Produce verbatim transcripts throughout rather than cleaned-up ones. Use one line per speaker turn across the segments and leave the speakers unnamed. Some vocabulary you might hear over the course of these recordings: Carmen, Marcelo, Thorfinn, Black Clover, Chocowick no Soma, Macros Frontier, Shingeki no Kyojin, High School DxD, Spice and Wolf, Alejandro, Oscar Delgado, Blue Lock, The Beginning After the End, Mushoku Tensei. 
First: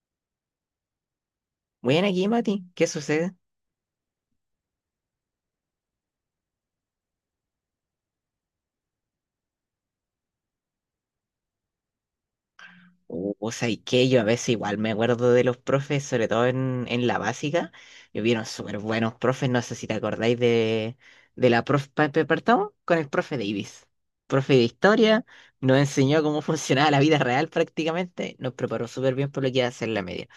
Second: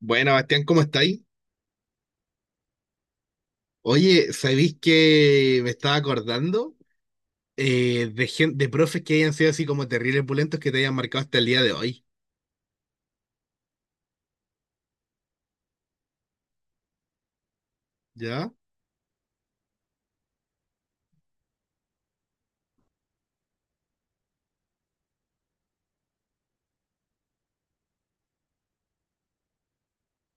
Bueno, Bastián, ¿cómo estáis?
Bueno, aquí, Mati, ¿qué sucede?
Oye, ¿sabéis que me estaba acordando eh, de, gen- de profes que hayan sido así como terribles pulentos que te hayan marcado hasta el día de hoy?
O o sea, y que yo a veces igual me acuerdo de los profes, sobre todo en, en, la básica. Yo vieron
¿Ya?
súper buenos profes, no sé si te acordáis de, de la profe Pepe Partón con el profe Davis. Profe de historia, nos enseñó cómo funcionaba la vida real prácticamente, nos preparó súper bien por lo que iba a ser la media.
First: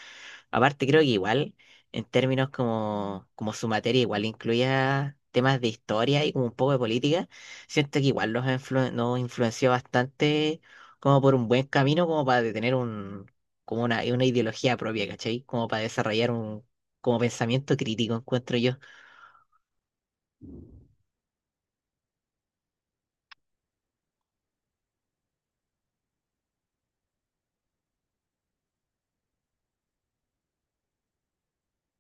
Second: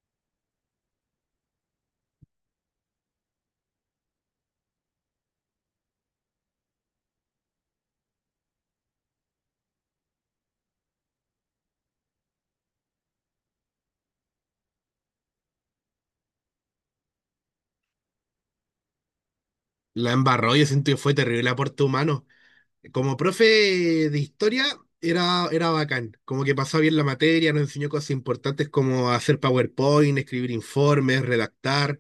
Aparte, creo que igual, en términos como, como, su materia, igual incluía temas de historia y como un poco de política, siento que igual nos, influ- nos influenció bastante como por un buen camino, como para tener un, como una, una ideología propia, ¿cachai? Como para desarrollar un como pensamiento crítico, encuentro yo.
La embarró, yo siento que fue terrible aporte humano. Como profe de historia, era, era bacán. Como que pasó bien la materia, nos enseñó cosas importantes como hacer PowerPoint, escribir informes, redactar,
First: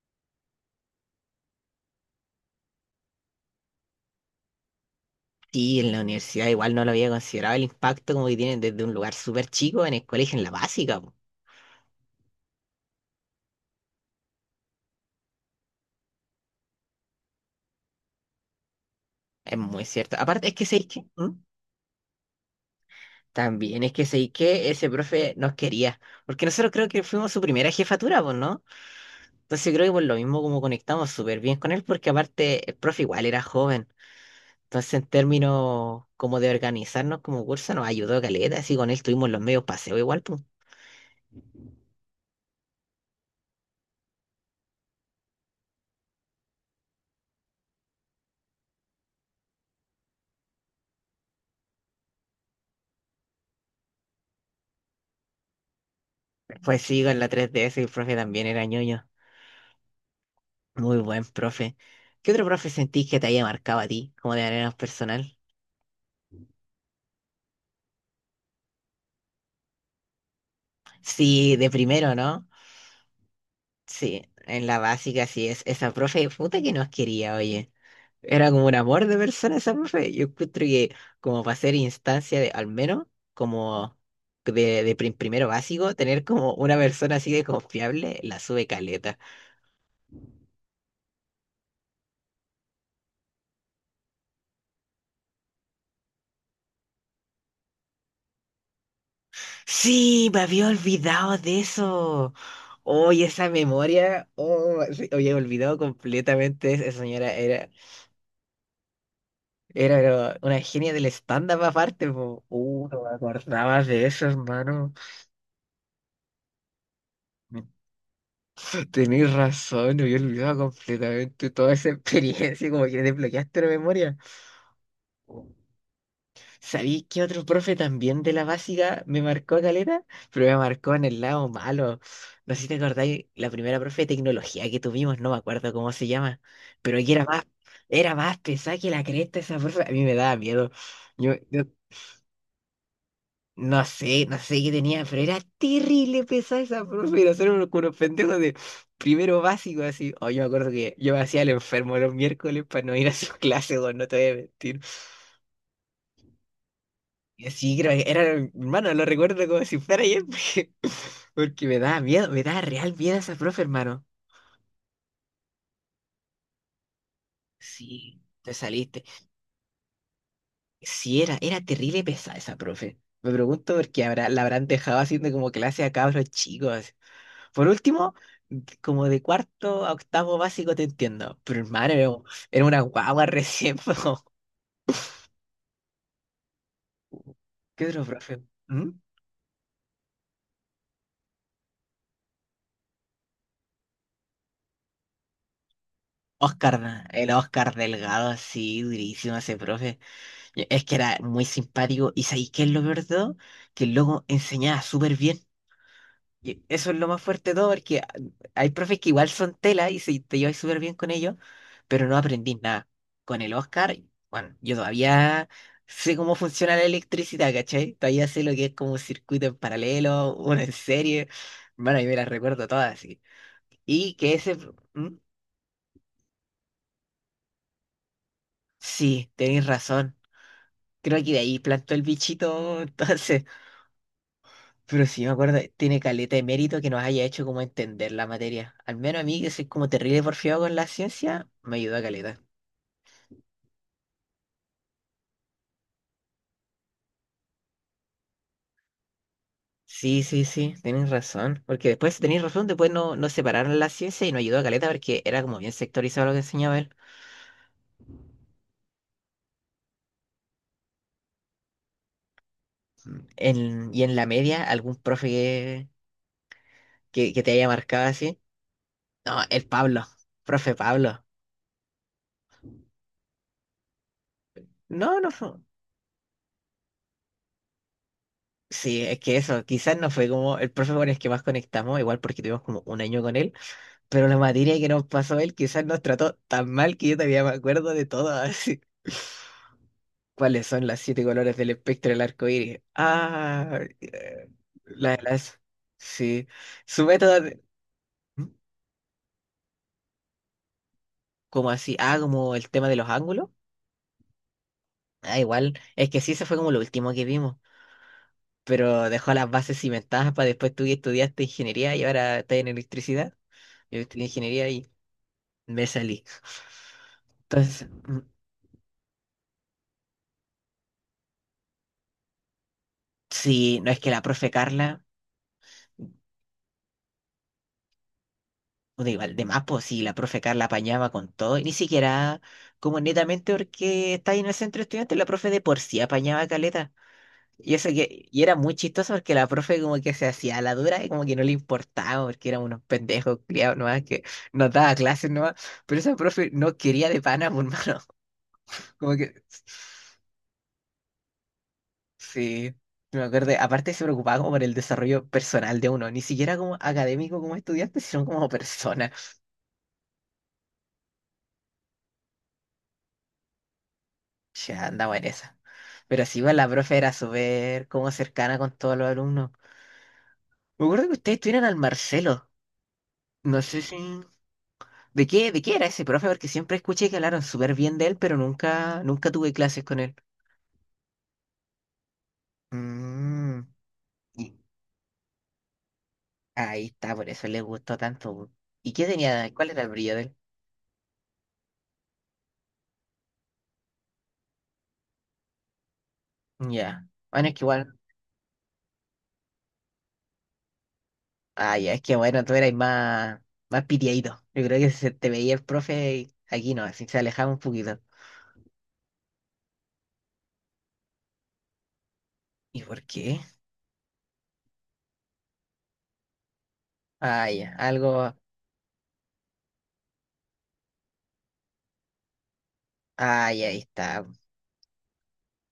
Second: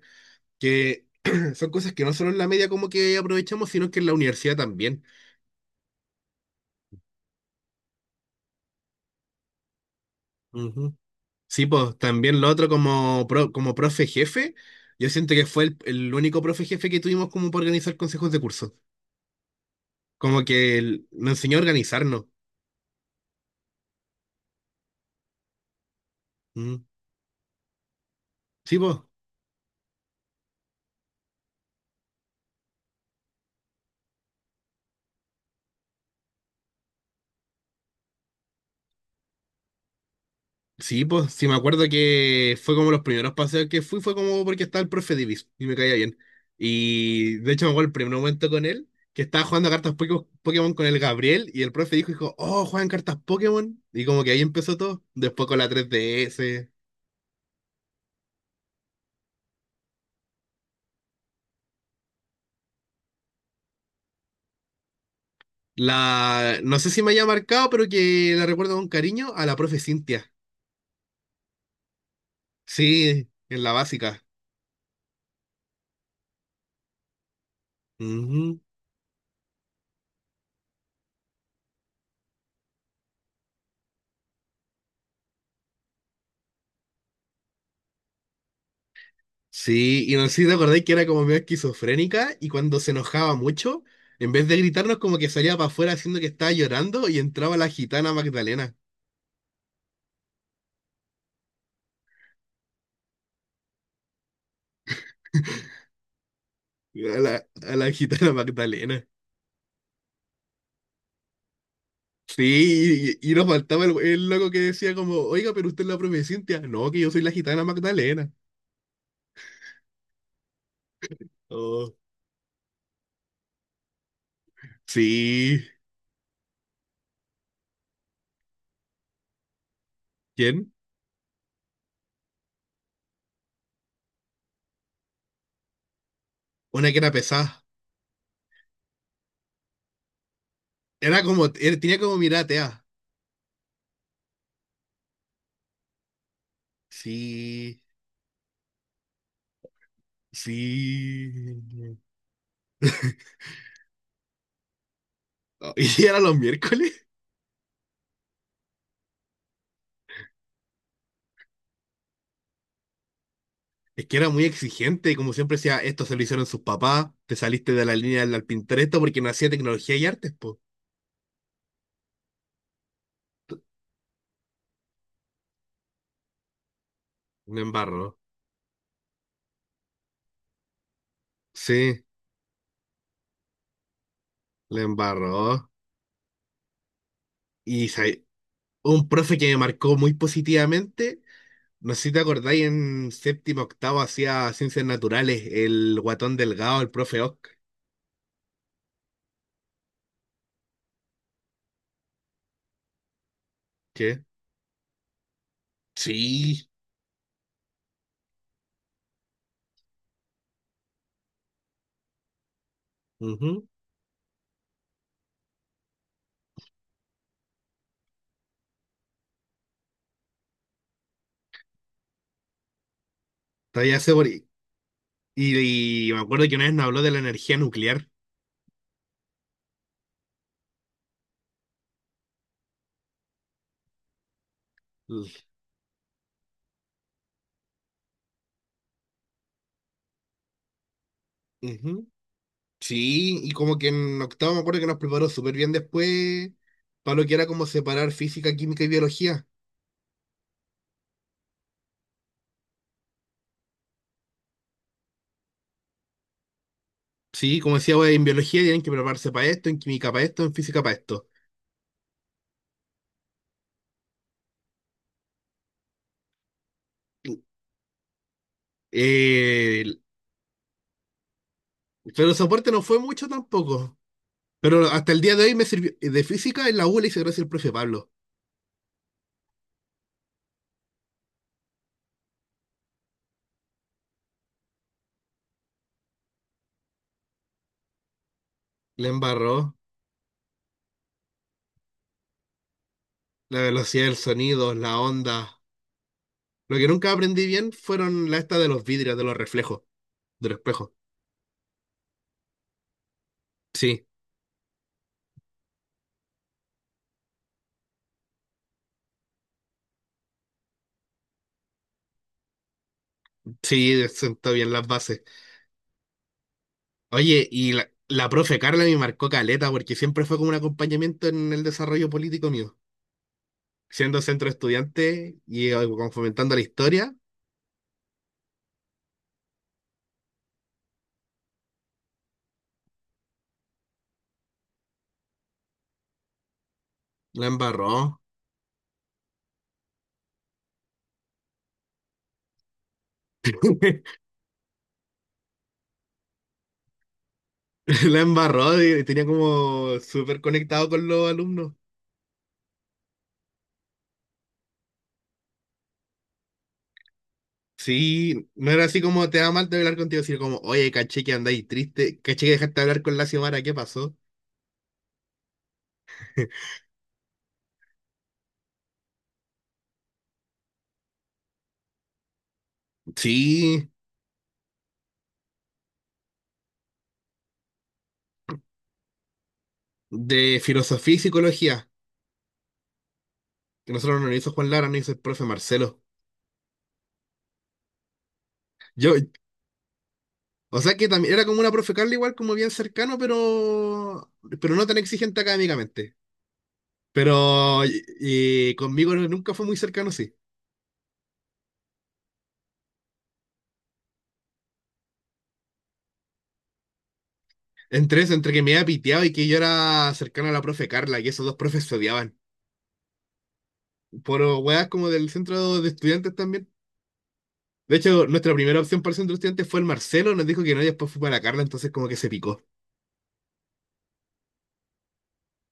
que son cosas que no solo en la media como que aprovechamos, sino que en la universidad también.
Sí, en la universidad igual no lo había considerado el impacto como que tienen desde un lugar súper chico en el colegio, en la básica. po.
Sí, pues también lo otro como, pro- como profe jefe, yo siento que fue el, el único profe jefe que tuvimos como para organizar consejos de curso.
Es muy cierto.
Como
Aparte, es que,
que
¿sabéis qué?
el- nos
¿Mm?
enseñó a organizarnos.
También es que sé que ese profe nos quería, porque nosotros
Mm.
creo que fuimos su primera jefatura, pues, ¿no?
Sí, pues,
Entonces creo que por lo mismo como conectamos súper bien con él, porque aparte el profe igual era joven. Entonces en términos como de organizarnos como curso nos ayudó caleta, así con él tuvimos los medios paseo igual, pues.
sí, pues, sí me acuerdo que fue como los primeros paseos que fui, fue como porque estaba el profe Divis y me caía bien. Y de hecho me acuerdo el primer momento con él, que estaba jugando a cartas Poké- Pokémon con el Gabriel y el profe dijo, dijo, oh, juegan cartas Pokémon. Y como que ahí empezó todo, después con la tres D S.
Pues sí, con la tres D S el profe también era ñoño. Muy buen profe. ¿Qué otro profe sentís que te haya marcado a ti, como de manera más personal?
La, no sé si me haya marcado, pero que la recuerdo con cariño a la profe Cintia.
Sí, de primero, ¿no?
Sí, en la básica.
Sí, en la básica sí es esa profe puta que nos quería, oye. Era
Ujú.
como un amor de persona esa profe. Yo encuentro que como para ser instancia de, al menos, como de, de prim- primero básico, tener como una persona así de confiable, la sube caleta.
Sí, y no sé si te acordáis que era como medio esquizofrénica y cuando se enojaba mucho, en vez de gritarnos como que salía para afuera haciendo que estaba llorando y entraba la gitana Magdalena.
Sí, me había olvidado de eso. Oye, esa memoria, oh, sí, había olvidado completamente. Esa
A la,
señora era,
a la gitana Magdalena.
era pero una genia del stand-up aparte. po. Uh, no me
Sí, y, y nos
acordaba
faltaba el,
de
el
eso,
loco que decía
hermano.
como, oiga, pero usted es la profe Cintia. No, que yo soy la gitana Magdalena.
Tenés razón, me había olvidado completamente toda esa
Oh,
experiencia, como que desbloqueaste la memoria.
sí.
¿Sabís que otro profe también de la básica me marcó caleta? Pero me
¿Quién?
marcó en el lado malo. No sé si te acordáis, la primera profe de tecnología que tuvimos, no me acuerdo cómo se llama,
Una
pero
que era
que era más,
pesada.
era más pesada que la cresta esa profe. A mí me daba miedo.
Era
Yo,
como,
yo
era- tenía como mirada atea.
No sé, no sé qué tenía, pero era terrible pesada esa profe. y Nosotros éramos como
Sí,
unos pendejos de primero básico, así. Oh, yo me acuerdo que yo me hacía el
sí.
enfermo los miércoles para no ir a sus clases, weón, no te voy a mentir.
Oh, Y si era los miércoles,
Y así, creo que era, hermano, lo recuerdo como si fuera ayer, porque, porque, me daba miedo, me daba real miedo esa profe,
es
hermano.
que era muy exigente. Y como siempre decía, esto se lo hicieron sus papás. Te saliste de la
Sí,
línea del
te
Pinterest
saliste.
porque no hacía tecnología y artes, po.
Sí, era, era terrible pesada esa profe. Me pregunto por qué habrá, la habrán dejado haciendo como clase a cabros chicos.
Le
Por último,
embarró.
como de cuarto a octavo básico te entiendo. Pero hermano,
Sí,
era era una guagua recién. po.
le embarró.
¿Qué
Y sa-
otro profe? ¿Mm?
un profe que me marcó muy positivamente. No sé si te acordáis, en séptimo, octavo hacía ciencias naturales, el guatón
Oscar,
delgado, el
¿no?
profe
el
Ock.
Oscar Delgado, sí, durísimo ese profe. Y Es que era muy simpático. ¿Y sabéis qué es lo peor de todo? Que el
¿Qué?
loco enseñaba súper bien. Y
Sí.
eso es lo más fuerte de todo, porque hay profes que igual son tela y si te llevas súper bien con ellos, pero no aprendí nada. Con el
Ujú.
Oscar, bueno, yo todavía sé cómo funciona la electricidad, ¿cachai? Todavía sé lo que es como un circuito en paralelo, uno en serie. Bueno, yo me las recuerdo todas, así.
Todavía se.
Y que ese... ¿Mm?
Y, y me acuerdo que una vez nos habló de la energía nuclear.
Sí, tenéis razón. Creo que de ahí plantó el bichito, entonces. Pero sí me
L-
acuerdo, tiene caleta de mérito que nos haya hecho como entender la materia. Al menos a mí, que soy como terrible porfiado con la ciencia, me ayudó a
ujú.
caleta.
Sí, y como que en octavo me acuerdo que nos preparó súper bien después para lo que era como separar física, química y biología.
Sí, sí, sí, tenés razón. Porque después, tenés razón, después no, no separaron la ciencia y nos ayudó a caleta porque era como bien sectorizado lo que enseñaba él.
Sí, como decía, wey, en biología tienen que prepararse para esto, en química para esto, en física para esto.
En- y en la media, algún profe que, que, que te haya marcado así. No, el
Eh,
Pablo, profe Pablo.
pero el soporte no fue mucho tampoco. Pero hasta
No,
el
no
día de
fue.
hoy me sirvió, eh, de física en la U le hice gracias al profe Pablo.
Sí, es que eso, quizás no fue como el profe con el que más conectamos, igual porque tuvimos como un año con él. Pero la materia que nos pasó él quizás nos trató tan mal que yo todavía me acuerdo de todo. Así.
Le embarró
¿Cuáles son las siete colores del espectro del arco iris?
la
Ah,
velocidad del
eh,
sonido, la
la-
onda.
las. Sí.
Lo que
Su
nunca
método.
aprendí
de-
bien fueron la
¿Mm?
esta de los vidrios, de los reflejos. Del espejo.
¿Cómo así? Ah, como el tema de los ángulos.
Sí,
Ah, igual. Es que sí, eso fue como lo último que vimos. Pero dejó las bases cimentadas para después tú que estudiaste ingeniería y ahora estás en electricidad. Yo
sí,
estudié
sentó
ingeniería
bien las
y
bases.
me salí.
Oye, y
Entonces,
la,
mm,
la profe Carla me marcó caleta porque siempre fue como un acompañamiento en el desarrollo político mío.
sí, no es que
Siendo
la
centro
profe Carla.
estudiante y, eh, como fomentando la historia,
Puta, Igual, de más, pues si la profe Carla apañaba con todo, y ni siquiera como netamente porque está ahí en el centro estudiante, la profe de por sí apañaba caleta.
la
Y eso
embarró.
que, y era muy chistoso porque la profe como que se hacía la dura y como que no le importaba, porque eran unos pendejos criados nomás que nos daba clases nomás, pero esa profe no quería de pana, por mano.
La embarró y
Como
tenía
que
como súper conectado con los alumnos.
sí, me acuerdo, aparte se preocupaba como por el desarrollo personal de uno, ni siquiera como académico como estudiante, sino
Sí,
como
no era así
persona.
como te da mal de hablar contigo, sino como, oye, caché que andáis triste, caché que dejaste de hablar con la Xiomara, ¿qué pasó?
Ya andamos en esa. Pero sí, igual la profe era súper como cercana con todos los alumnos. Me acuerdo que ustedes tuvieron al Marcelo. No sé
Sí,
si. ¿De qué, de qué era ese profe? Porque siempre escuché que hablaron súper bien de él, pero nunca, nunca tuve clases con él.
de filosofía y psicología.
Mm,
Que nosotros no nos hizo
y
Juan Lara, nos hizo el profe Marcelo.
ahí está, por eso le gustó tanto. bu. ¿Y qué
Yo,
tenía? ¿Cuál era el brillo de él?
o sea que también era como una profe Carla, igual como bien cercano, pero, pero no tan exigente académicamente.
Ya. Bueno, es que
Pero
igual.
y, y conmigo nunca fue muy cercano, sí.
Ah, ya, es que bueno, tú eras más, más, pitiadito. Yo creo que se te veía el profe y aquí no, así se alejaba un poquito.
Entre eso, entre que me había piteado y que yo era cercano a la profe Carla, y esos dos profes se odiaban.
¿Y por qué?
Por weas como del centro de estudiantes también.
Ah, ya,
De hecho,
algo.
nuestra primera opción para el centro de estudiantes fue el Marcelo, nos dijo que no, y después fue para la Carla, entonces como que se picó.
Ay, ahí está.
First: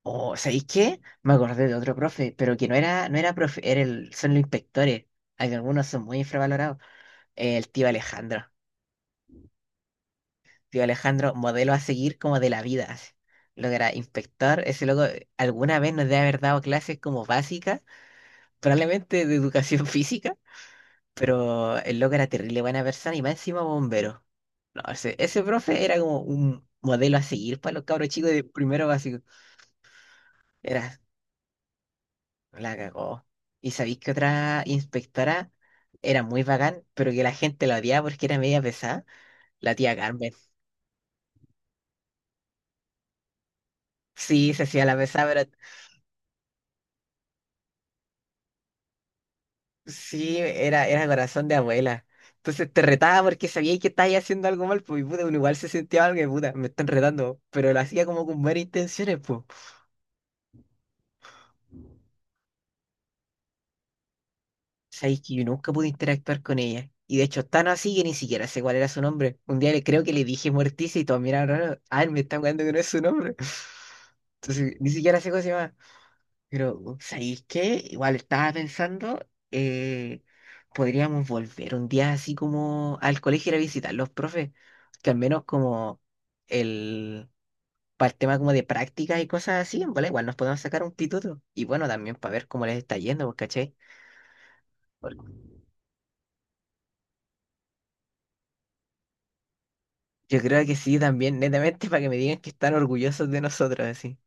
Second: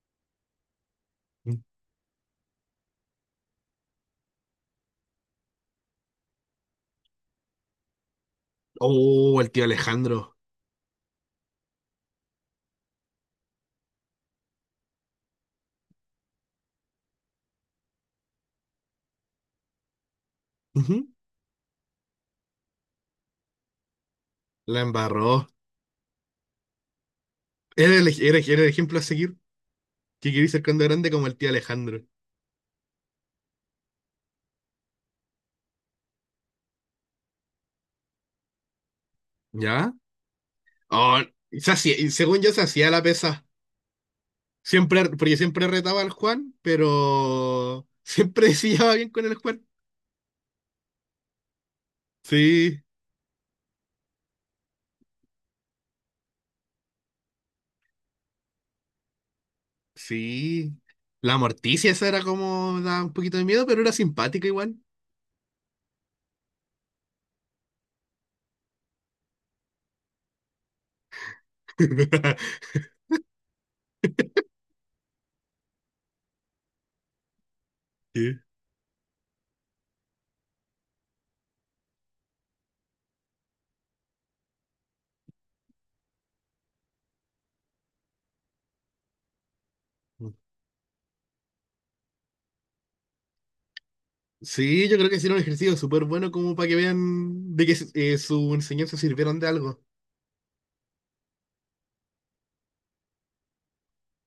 Oh, ¿sabéis qué? Me acordé de otro profe, pero que no era, no era profe, era el, son los inspectores. Hay algunos son muy infravalorados. El tío Alejandro.
Oh, el tío Alejandro.
Tío Alejandro, modelo a seguir como de la vida. así. Lo que era inspector, ese loco eh, alguna vez nos debe haber dado clases como básicas, probablemente de educación física,
Ujú.
pero el loco era terrible buena persona y más encima bombero.
La
No, ese, ese,
embarró.
profe era como un modelo a seguir para los
Era el,
cabros chicos
era-
de
era el
primero
ejemplo a
básico.
seguir. Que quería ser cuando
Era
grande como el tío Alejandro.
La cagó. ¿Y sabéis que otra inspectora era muy bacán, pero que la gente la odiaba porque era media pesada? La
¿Ya?
tía Carmen.
Oh, se hacía- y según yo se hacía la pesa.
Sí, se hacía la
Siempre,
pesada,
porque
pero
siempre retaba al Juan, pero siempre se llevaba bien con el Juan.
sí, era, era corazón de abuela. Entonces te
Sí,
retaba porque sabía que estabas haciendo algo mal, pues y puta, uno igual se sentía algo que puta, me están retando, pero lo hacía como con buenas intenciones, pues
sí. La Morticia esa era como, da un poquito de miedo, pero era simpática igual.
Sabéis que yo nunca pude interactuar con ella. Y de hecho, tan así que ni siquiera sé cuál era su nombre. Un día le creo que le dije Morticia y todos miraron raro. Ah, él me está jugando que no es su nombre. Entonces, ni siquiera sé cómo se llama. Pero, ¿sabéis qué? Igual
Sí.
estaba pensando, eh, podríamos volver un día así como al colegio ir a visitar los profes. Que al menos como el, para el tema como de prácticas y cosas así, en bola igual nos podemos sacar un pituto. Y bueno, también para ver cómo les está yendo, pues, ¿cachai?
Sí, yo creo que hicieron un ejercicio súper bueno como para que vean de que, eh, su enseñanza sirvieron de algo.
Yo creo que sí también, netamente para que me digan que están orgullosos de nosotros, así.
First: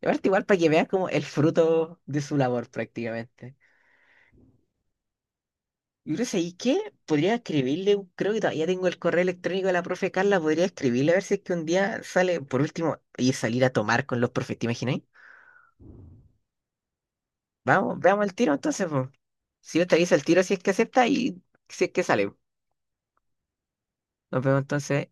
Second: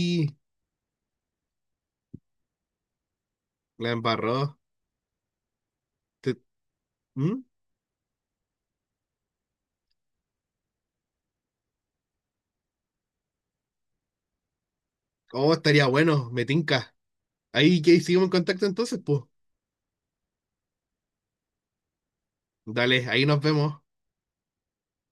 Y aparte igual para que veas como el fruto de su labor prácticamente.
la embarró.
Y no sé,
Te-
¿y qué? Podría
¿Mm?
escribirle, un- creo que todavía tengo el correo electrónico de la profe Carla, podría escribirle a ver si es que un día sale, por último, y salir a tomar con los profes, ¿te imagináis?
Oh, estaría bueno, me tinca. Ahí
Vamos,
que
veamos
seguimos en
el tiro
contacto
entonces,
entonces,
po.
pues.
Si no te avisa el tiro, si es que acepta y si es que sale.
Dale, ahí nos vemos.
Nos vemos entonces.